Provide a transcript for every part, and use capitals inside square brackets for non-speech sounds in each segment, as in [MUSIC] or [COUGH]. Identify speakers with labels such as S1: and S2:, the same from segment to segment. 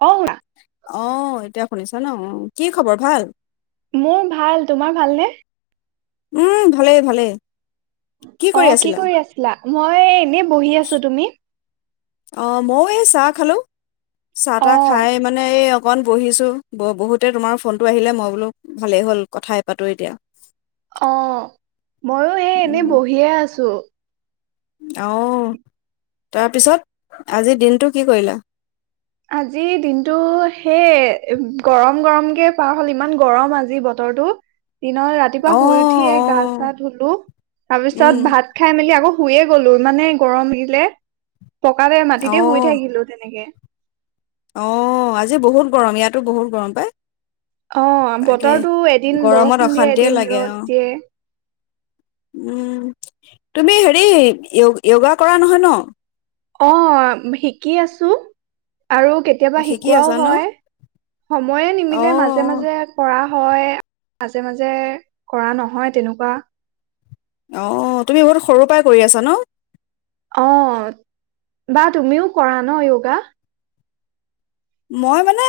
S1: অ
S2: অ', এতিয়া শুনিছা নে অ',? কি খবৰ, ভাল?
S1: মোৰ ভাল। তোমাৰ ভালনে?
S2: উম, ভালে ভালে।
S1: অ', কি কৰি আছিলা? মই এনেই বহি আছোঁ, তুমি?
S2: অ', মইও এই চাহ খালো। চাহ
S1: অ
S2: তাহ খাই মানে এই অকণ বহিছোঁ। বহুতে তোমাৰ ফোনটো আহিলে, মই বোলো ভালেই হ'ল, কথাই পাতোঁ এতিয়া।
S1: অ', ময়ো এই এনেই
S2: উম,
S1: বহিয়ে আছোঁ।
S2: অ', তাৰপিছত আজি দিনটো কি কৰিলা?
S1: আজি দিনটো সেই গৰম গৰমকৈয়ে পাৰ হ'ল। ইমান গৰম আজি বতৰটো। দিনৰ
S2: অ',
S1: ৰাতিপুৱা শুই উঠিয়েই গা
S2: অ',
S1: চা ধুলোঁ, তাৰ
S2: উম,
S1: পিছত ভাত খাই মেলি আকৌ শুয়ে গলোঁ ইমানে গৰম দিলে। পকাতে, মাটিতে শুই
S2: অ',
S1: থাকিলোঁ তেনেকে।
S2: অ', আজি বহুত গৰম ইয়াতো বহুত গৰম পায়।
S1: অ', বতৰটো এদিন
S2: গৰমত
S1: বৰষুণ দিয়ে,
S2: অশান্তিয়ে
S1: এদিন
S2: লাগে
S1: ৰ'দ
S2: অ',
S1: দিয়ে।
S2: উম, তুমি হেৰি য়োগ-য়োগা কৰা নহয় ন'?
S1: অ', শিকি আছোঁ। আৰু
S2: অ',
S1: কেতিয়াবা
S2: শিকি
S1: শিকোৱাও
S2: আছা ন?
S1: হয়। সময়ে নিমিলে মাজে
S2: অ
S1: মাজে কৰাহ। হয়। মাজে মাজে কৰা নহয় তেনেকুৱা।
S2: অ', তুমি বহুত সৰু পৰাই কৰি আছা ন'?
S1: অ', বা তুমিও কৰা ন' য়োগা?
S2: মই মানে,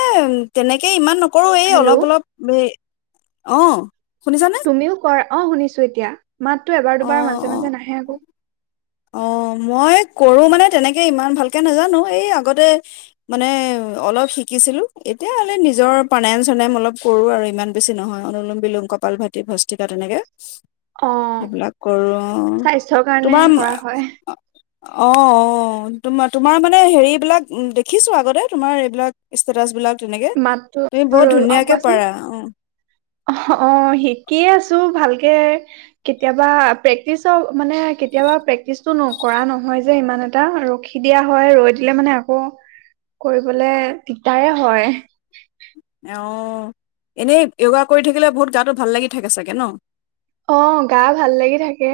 S2: তেনেকে ইমান নক কৰোঁ এই, অলপ
S1: হেল্ল'
S2: অলপ য়ে অহ।
S1: তুমিও কৰা? অ', শুনিছোঁ এতিয়া। মাতটো এবাৰ
S2: অ
S1: দুবাৰ মাজে
S2: অ
S1: মাজে নাহে আকৌ।
S2: অ', মই কৰোঁ মানে তেনেকেই। ইমান ভালকে নাজানো। এই আগতে মানে অলপ শিকিছিলোঁ। এতিয়া হ'লে নিজৰ প্ৰাণায়াম চণায়াম অলপ কৰোঁ আৰু। ইমান বেছি নহয় অনুলোম বিলোম, কপালভাতি, ভস্ত্ৰিকা তেনেকে।
S1: অ',
S2: সেইবিলাক কৰো
S1: স্বাস্থ্যৰ কাৰণে কৰা হয়।
S2: অহ, অহ। তোমা-তোমাৰ মানে হেৰিবিলাক দেখিছোঁ আগতে, তোমাৰ এইবিলাক ষ্টেটাছবিলাক।
S1: মাতটো, আৰু অল, কোৱাচোন।
S2: অ',
S1: অহ, অহ, শিকিয়ে আছ তো ভালকে কেতিয়াবা প্ৰেকটিছোঁ মানে কেতিয়াবা প্ৰেকটিছটো নকৰা নহয় যে সিমান এটা, ৰখি দিয়া হয়। ৰৈ দিলে মানে আকৌ কৰিবলে দিগদাৰে হয়।
S2: অহ, এনেই যোগা কৰি থাকিলে বহুত গাতো ভাল লাগি থাকে চাগে ন'?
S1: অহ, গা ভাল লাগি থাকে।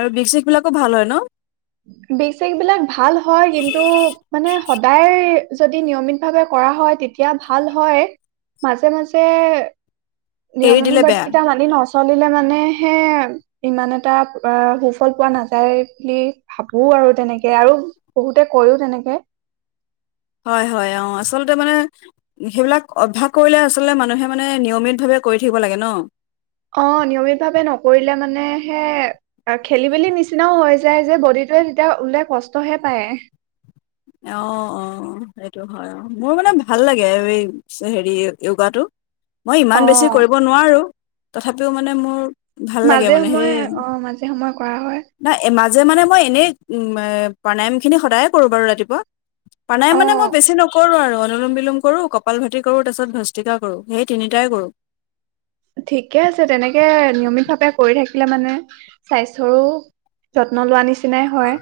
S2: আৰু বিষ চিষ বিলাকো ভাল হয় ন'?
S1: বিষ চিষবিলাক ভাল হয় কিন্তু, মানে সদায় যদি নিয়মিত ভাৱে কৰা হয় তেতিয়া ভাল হয়, মাজে মাজে নিয়ম
S2: এৰি দিলে
S1: অনুুবাদ
S2: বেয়া,
S1: কেইটা মানি নছ চলিলে মানেহে ইমান এটা অ, সুফল পোৱা নাযায় বুলি ভাবোঁ আৰু তেনেকে আৰু বহুতে কয়ও তেনেকে।
S2: হয় হয় অহ, আচলতে মানে সেইবিলাক অভ্যাস কৰিলে আচলতে মানুহে মানে নিয়মিতভাৱে কৰি থাকিব লাগে ন'।
S1: অহ, নিয়মিতভাৱে নকৰিলে মানেহে খেলিমেলি নিচিনাও হৈ যায় যে, বডিটোৱে তেতিয়া ওলোতাই কষ্টহে পায়।
S2: অহ, অহ, অহ, সেইটো হয়। অহ, মোৰ মানে ভাল লাগে এই হেৰি যোগাটো। মই ইমান বেছি
S1: অ
S2: কৰিব নোৱাৰো। তথাপিও মানে মোৰ ভাল লাগে
S1: মাজে
S2: মানে সেই,
S1: সময়ে অহ, মাজে সময়ে কৰা হয়।
S2: জে মানে মই এনেই উম, ম প্ৰাণায়ামখিনি সদায়ে কৰো বাৰু, ৰাতিপ পুৱা। প্ৰণায়ম
S1: অ
S2: মানে মই বেছি নকৰো আৰু। অনুলোম বিলোম কৰোঁ, কপালভাতি কৰোঁ, তাৰপিছত ভস্ত্ৰিকা কৰোঁ, সেই তিনিটাই কৰোঁ।
S1: ঠিকে আছে, তেনেকে নিয়মিতভাৱে কৰি থাকিলে মানে স্বাস্থ্যৰো যত নলোৱা নিচিনাই হয়।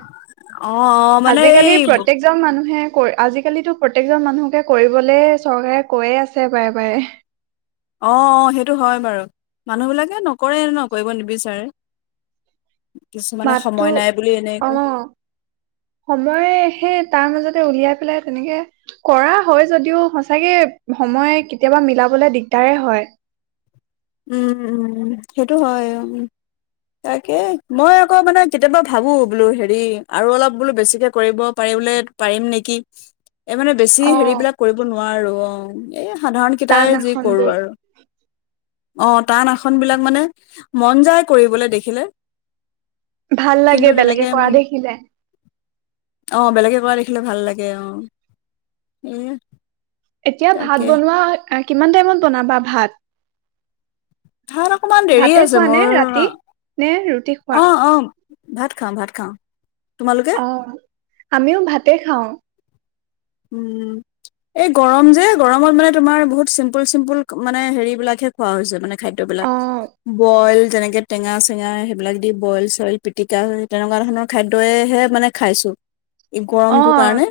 S2: অ অ মানে এই
S1: আজিকালি
S2: অ
S1: প্ৰত্যেকজন মানুহে কৰে, আজিকালিতো প্ৰত্যেকজন মানুহকে কৰিবলে চৰকাৰে কৈয়ে আছে, বাৰে বাৰে।
S2: অহ, অহ, সেই তো হয় বাৰু, মানুহবিলাক এহ নকৰে আৰু ন' কৰিব নিবিচাৰে। কিছুমানে
S1: মাততো
S2: সময় নাই বুলি এনেই
S1: অহ,
S2: কয়
S1: সময় সেই তাৰ মাজতে উলিয়াই পেলাই তেনেকে কৰা হয় যদিও, সঁচাকে সময় কেতিয়াবা মিলাবলৈ দিগদাৰেই হয়।
S2: উম, উম, উম, সেইটো হয় উম। তাকে মই আকৌ মানে কেতিয়াবা ভাবো বোলো হেৰি, আৰু অলপ বোলো বেছিকে কৰিব পাৰি বোলে পাৰিম নেকি। এই মানে বেছি
S1: অ
S2: হেৰিবিলাক কৰিব নোৱাৰো অহ। এয়া সাধাৰণ কেইটাই
S1: টান
S2: যি কৰোঁ
S1: আসনবোৰ
S2: আৰু। অহ, টান আসনবিলাক মানে মন যায় কৰিবলৈ দেখিলে।
S1: ভাল লাগে বেলেগে কৰা দেখিলে।
S2: অহ, বেলেগে কৰা দেখিলে ভাল লাগে অহ, সেয়ে।
S1: এতিয়া ভাত বনোৱা অ কিমান টাইমত বনাবা ভাত?
S2: ভাত অকনমান দেৰি
S1: ভাতে
S2: আছে
S1: খোৱা নে
S2: মোৰ
S1: ৰাতি
S2: অ,
S1: নে ৰুটি খোৱা?
S2: অ', অ'। ভাত খাওঁ ভাত খাওঁ। তোমালোকে?
S1: অ', আমিও ভাতে খাওঁ।
S2: উম, এই গৰম যে গৰমত মানে তোমাৰ বহুত চিম্পুল চিম্পুল মানে হেৰি বিলাকহে খোৱা হৈছে মানে খাদ্যবিলাক,
S1: অ',
S2: বইল যেনেকে টেঙা চেঙা সেইবিলাক দি বইল চইল, পিটিকা তেনেকুৱা ধৰণৰ খাদ্যইহে মানে খাইছোঁ। এই গৰমটোৰ
S1: অ',
S2: কাৰণে।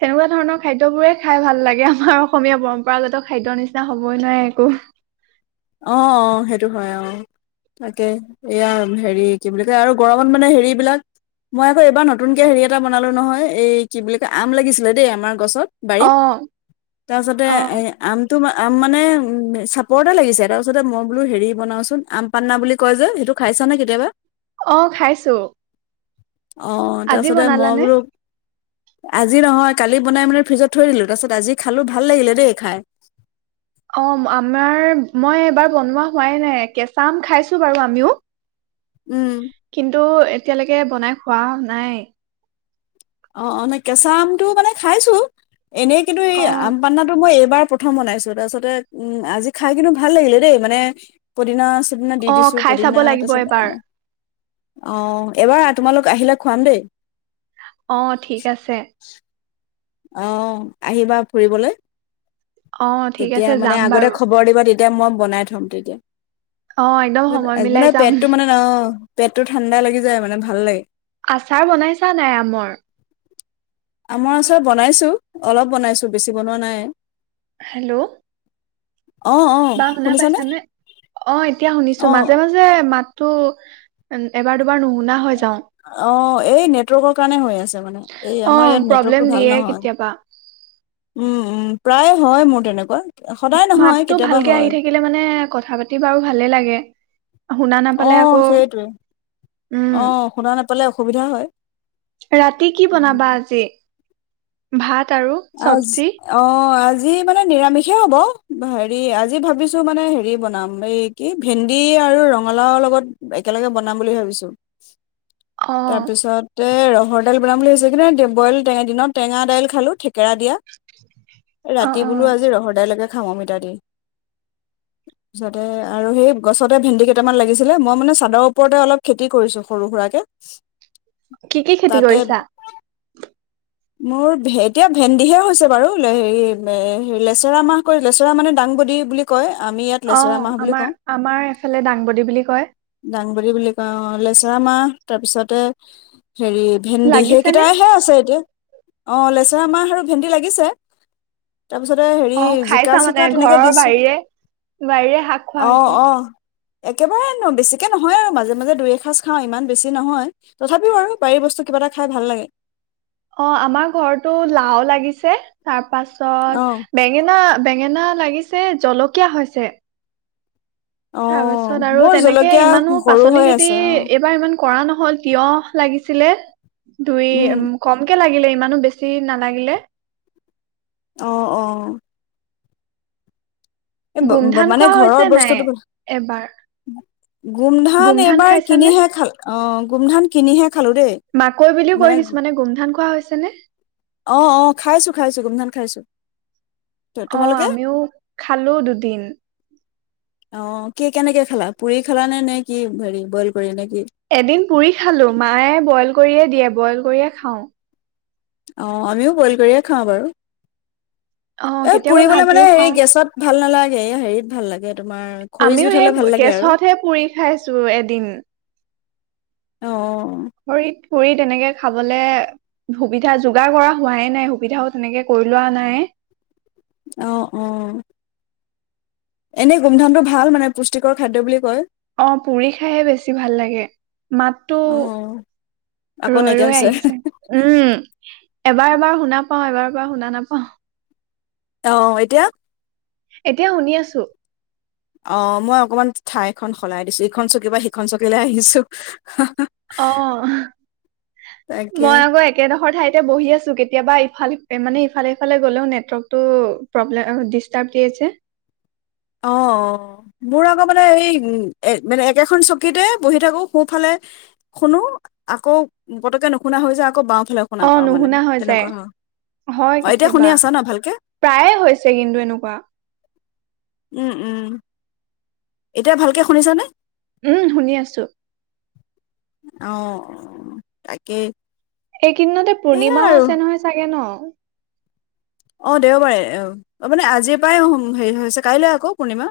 S1: তেনেকুৱা ধৰণৰ খাদ্যবোৰে খাই ভাল লাগে আমাৰ অসমীয়া পৰম্পৰাগত খাদ্য নিচিনা হ'বই নোৱাৰে একো।
S2: অহ, সেইটো হয় অ'। তাকে এইয়া হেৰি কি বুলি কয় আৰু গৰমত মানে হেৰিবিলাক মই আকৌ এবাৰ নতুনকে হেৰি এটা বনালো নহয়, এই কি বুলি কয় আম লাগিছিলে দেই আমাৰ গছত বাৰীত
S1: অ',
S2: তাৰপিছতে এ
S1: অ',
S2: আমটো মা আম মানে উম চাপৰটে লাগিছে। তাৰপাছতে মই বোলো হেৰি বনাওচোন আম পান্না বুলি কয় যে সেইটো খাইছো নে কেতিয়াবা?
S1: অ' খাইছোঁ।
S2: অ', তাৰপিছতে মই বোলো আজি নহয় কালি বনাই মানে ফ্ৰিজত থৈ দিলো তাৰ পিছত আজি খালো ভাল লাগিলে দেই খাই।
S1: অ' আমাৰ মই এবাৰ বনোৱা হোৱাই নাই, কেঁচা আম খাইছোঁ বাৰু আমিও।
S2: উম
S1: কিন্তু এতিয়ালৈ কে বনাই খোৱা নাই।
S2: অ' অ' মানে কেচা আমটো মানে খাইছোঁ এনেই কিন্তু এই
S1: অ',
S2: আম পান্নাটো মই বাৰ প্ৰথম বনাইছোঁ তাৰপিছতে উম, আজি খাই কিন্তু ভাল লাগিলে দেই মানে পদিনা সিদিনা দি
S1: অ',
S2: দিছো
S1: খাই চাব
S2: পৰহিদিনা
S1: লাগিব
S2: তাৰপিছত
S1: এবাৰ।
S2: আৰু অ এবাৰ তোমালোক আহিলে খুৱাম দেই
S1: অ ঠিক আছে
S2: আহ আহিবা ফুৰিবলৈ
S1: অ ঠিক
S2: তেতিয়া
S1: আছে
S2: মানে
S1: যাম
S2: আগতে
S1: বাৰু
S2: খবৰ দিব তেয়া তেতিয়া মই বনাই থম তেতিয়া
S1: অ একদম সময় মিলাই
S2: মানে
S1: যাম
S2: পেটটো মানে ন পেটটো ঠাণ্ডা লাগি যায় মানে ভাল লাগে
S1: আচাৰ বনাইছা নাই আমৰ
S2: আমাৰ আচাৰ বনাইছো অলপ বনাইছো বেছি বনোৱা নাই
S1: হেল্ল'
S2: অ অ শুনিছানে
S1: শুনিছোঁ
S2: অ অ
S1: মাজে মাজে মাত তো এন এবাৰ দুবা
S2: অ', এই নেটৱৰ্কৰ কাৰণে হৈ আছে মানে এই
S1: অ
S2: আমাৰ ইয়াত
S1: প্ৰব্লেম
S2: নেটৱৰ্কটো ভাল
S1: দিয়ে
S2: নহয়।
S1: কেতিয়াবা
S2: উম, উম, প্ৰায়ে হয় মোৰ তেনেকুৱা। সদায় নহয়
S1: মাততো
S2: কেতিয়াবা
S1: ভালকে আহি
S2: হয়।
S1: থাকিলে মানে কথা পাতি বাৰু ভালে লাগে। শুনা নাপালে
S2: অ',
S1: আকৌ
S2: সেইটোৱে।
S1: উম
S2: অ', শুনা নাপ পালে অসুবিধা হয়।
S1: ৰাতি কি
S2: উম,
S1: বনাবা আজি? ভাত। আৰু
S2: আজ
S1: চব্জি
S2: অ', আজ আজি মানে নিৰামিষে হ'ব। হেৰি আজি ভাবিছোঁ মানে হেৰি বনাম এই কি ভেন্দি আৰু ৰঙালাও লগত একেলগে বনাম বুলি ভাবিছোঁ।
S1: অ
S2: তাৰপিছতে ৰ ৰহৰ দাইল বনাব বুলি ভাবিছিলো, কিন্তু বইল টেঙা দিনত টেঙা দাইল খালো খে কেৰা দিয়া।
S1: অ
S2: ৰাতি
S1: অ
S2: বোলো আজি ৰহৰদাইলকে খাওঁ অমিতাদি। যতে আৰু সেই গছতে ভেন্দি কেইটামান লাগিছিলে মই মানে চাদৰ ওপৰতে অলপ খেতি কৰিছোঁ সৰু সুৰাকে।
S1: কি কি খেতি
S2: তাতে
S1: কৰিছা?
S2: মোৰ ভে এতিয়া ভেন্দিহে হৈছে বাৰু, লে হেৰি মে হেৰি লেচেৰা মাহ কৰি লেচেৰা মানে দাংবদী বুলি কয়। আমি ইয়াত লেচেৰা
S1: অহ,
S2: মাহ বুলি
S1: আমাৰ
S2: কওঁ
S1: আমাৰ এফালে দাংবদী বুলি কয়।
S2: [UNINTELLIGIBLE] বুলি কয় অ'। লেচেৰা মাহ তাৰপিছতে হেৰি ভেন্দি
S1: লাগিছেনে
S2: সেইকেইটাইহে আছে এতিয়া। অ', লেচেৰা মাহ আৰু ভেন্দি লাগিছে। তাৰপিছতে হেৰি
S1: অ',
S2: জিকা
S1: খাইছা
S2: চিকা
S1: মানে
S2: তেনেকে
S1: ঘৰৰ
S2: দিছো
S1: বাৰীৰে, বাৰীৰে শাক খোৱা
S2: অ
S1: হৈছে।
S2: অ একেবাৰে ন' বেছিকে নহয় আৰু মাজে মাজে দুই এসাঁজ খাওঁ ইমান বেছি নহয়। তথাপিও আৰু বাৰীৰ বস্তু কিবা এটা খাই ভাল লাগে।
S1: অ', আমাৰ ঘৰতো লাও লাগিছে। তাৰ
S2: অ
S1: পাছত বেঙেনা বেঙেনা লাগিছে জলকীয়া হৈছে।
S2: অ
S1: তাৰ পাছত আৰু
S2: মোৰ
S1: তেনেকে
S2: জলকীয়া
S1: ইমানো
S2: সৰু
S1: পাচলি
S2: হৈ
S1: খেতি
S2: আছে অ
S1: এইবাৰ ইমান কৰা নহল তিয়হ লাগিছিলে। দুই উম কমকে লাগিলে। ইমানো বেছি নালাগিলে।
S2: অ' অ'। এই ব ব এই
S1: গোমধান
S2: মানে
S1: খোৱা
S2: ঘৰৰ
S1: হৈছে নাই
S2: বস্তুটো
S1: এবাৰ
S2: গোমধান এইবাৰ কিনিহে খাল অ। গোমধান কিনিহে খালো দেই
S1: মাকৈ বুলিও
S2: মানে
S1: কিছোমানে গোমধান খোৱা হৈ। আছে নে?
S2: অ', -অ', খাইছো খাইছো গোমধান খাইছো।
S1: অ',
S2: তোমালোকে
S1: আমিও খালো দুদিন।
S2: অ', কি কেনেকে খেলা? পুৰি খালা নে নে কি? হেৰি বইল কৰি নে? কি
S1: এদিন পুৰি খালো মাঁ য়ে বইল কৰিয়ে দিয়ে। বইল কৰিয়ে খাওঁ।
S2: অ', আমিও বইল কৰিয়ে খাওঁ বাৰু।
S1: অ
S2: এ',
S1: কেতিয়াবা
S2: পুৰিবলে মানে
S1: ভাজিও
S2: হে
S1: খাওঁ
S2: গেছত ভাল নালাগ। এ', হেৰিত ভাল লাগে। তোমাৰ খৰি
S1: আমিও
S2: জুইত হলে
S1: সেই
S2: ভাল লাগে আৰু
S1: গছতহে পুৰি খাইছো এদিন
S2: অহ
S1: খৰিত ফুৰি তেনেকে খাবলে সুবিধা যোগাৰ কৰা হোৱাই নাই সুবিধাও তেনেকে কৰি লোৱা নাই।
S2: অহ অহ এনেই গুমধামটো ভাল মানে পুষ্টিকৰ খাদ্য বুলি কয়।
S1: অ পুৰি খাইহে বেছি ভাল লাগে মাতটো
S2: অ', আকৌ
S1: ৰৈ
S2: নাইকিয়া
S1: ৰৈ
S2: হৈছে
S1: আহিছে উম',। এবাৰ-এবাৰ শুনা পাওঁ এবাৰ-এবাৰ শুনা নাপাওঁ।
S2: অ', এতিয়া?
S1: এতিয়া শুনি আছো।
S2: অ মই অকমান ঠাইখন সলাই দিছো ইখন চকী পা সিখন চকীলৈ আহিছো।
S1: অ',
S2: তাকে
S1: মই আকৌ একেডোখৰ ঠাইতে বহি আছো কেত। কেতিয়াবা ইফাল মানে ইফালে-সফালে গলেও নেটৱৰ্কতটো প্ৰব্লে ডিষ্টাৰ্ব দিয়ে যে।
S2: অ', অ', মোৰ আকৌ মানে এই মানে একেখন চকীতে বহি থাকো সোফালে শুনো আকৌ পতকে নুশুনা হৈ যাওঁ আকৌ বাওঁ।
S1: অ', নুশুনা হৈ যায়, হয়
S2: অ', এতিয়া শুনি
S1: কেতিয়াবা,
S2: আছা ন ভালকে
S1: প্ৰায়ে হৈছে কিন্তু এনেকুৱা।
S2: উম-উম। এতিয়া ভালকে শুনিছানে?
S1: উম', শুনি আছো।
S2: অ', তাকে।
S1: এইকেইদিনতে পূৰ্ণিমাও আছে নহয় চাগে ন?
S2: অ', দেওবাৰে, মানে আজিৰ পৰাই হেৰি হৈছে, কাইলৈ আকৌ পূৰ্ণিমা।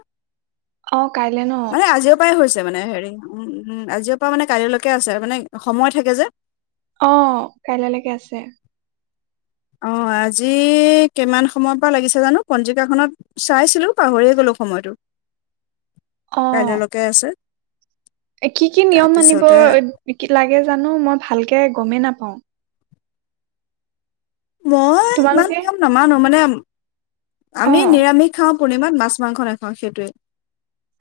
S1: অ কাইলে ন।
S2: মানে আজিৰ পৰাই হৈছে মানে হেৰি উম- উম আজিৰ পৰা মানে কাইলৈ লৈকে আছে মানে সময় থাকে যে।
S1: অ, কাইলেলেকে আছে।
S2: অ আজি কিমান সময়ৰ পৰা লাগিছে জানো? পঞ্জিকাখনত চাইছিলো পাহৰিয়ে গ'লো সময়টো।
S1: অ
S2: কাইলৈলৈকে আছে।
S1: কি কি নিয়ম মানিব
S2: তাৰপিছতে
S1: লাগে জানো মই ভালকে গমেই নাপ অ।
S2: মই ইমান
S1: তোমালোকে
S2: নিয়ম নামানো। মানে
S1: অ
S2: আমি নিৰামিষ খাওঁ। পূৰ্ণিমাত মাছ-মাংস নেখাওঁ সেইটোৱে।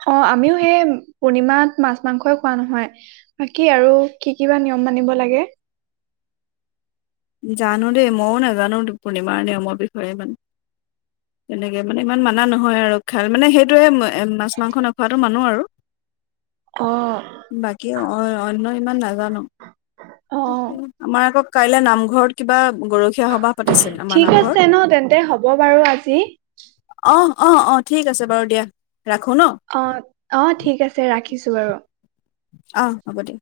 S1: অ', আমিও সেই পূৰ্ণিমাত মাছ -মাংস য়ে খোৱা নহয়। বাকী আৰু কি, কি বা নিয়ম মানিব লাগে?
S2: জানো দেই ময়ো নাজানো পূৰ্ণিমাৰ নিয়মৰ বিষয়ে ইমান, তেনেকে মানে ইমান মানা নহয় আৰু খায় মানে সেইটোৱে মাছ মাংস নখোৱাটো মানো আৰু।
S1: অ',
S2: বাকী অ' অ', অন্য ইমান নাজানো।
S1: অ',
S2: আমাৰ আকৌ কাইলৈ নাম ঘৰত কিবা গৰখীয়া সবাহ আমাৰ
S1: ঠিক
S2: নামঘৰত।
S1: আছে ন তেন্তে হ'ব বাৰু আজি।
S2: অ', অ', ঠিক আছে বাৰু দিয়া ৰাখো ন?
S1: অ', অ', ঠিক আছে ৰাখিছো বাৰু।
S2: অ', হ'ব দিয়া।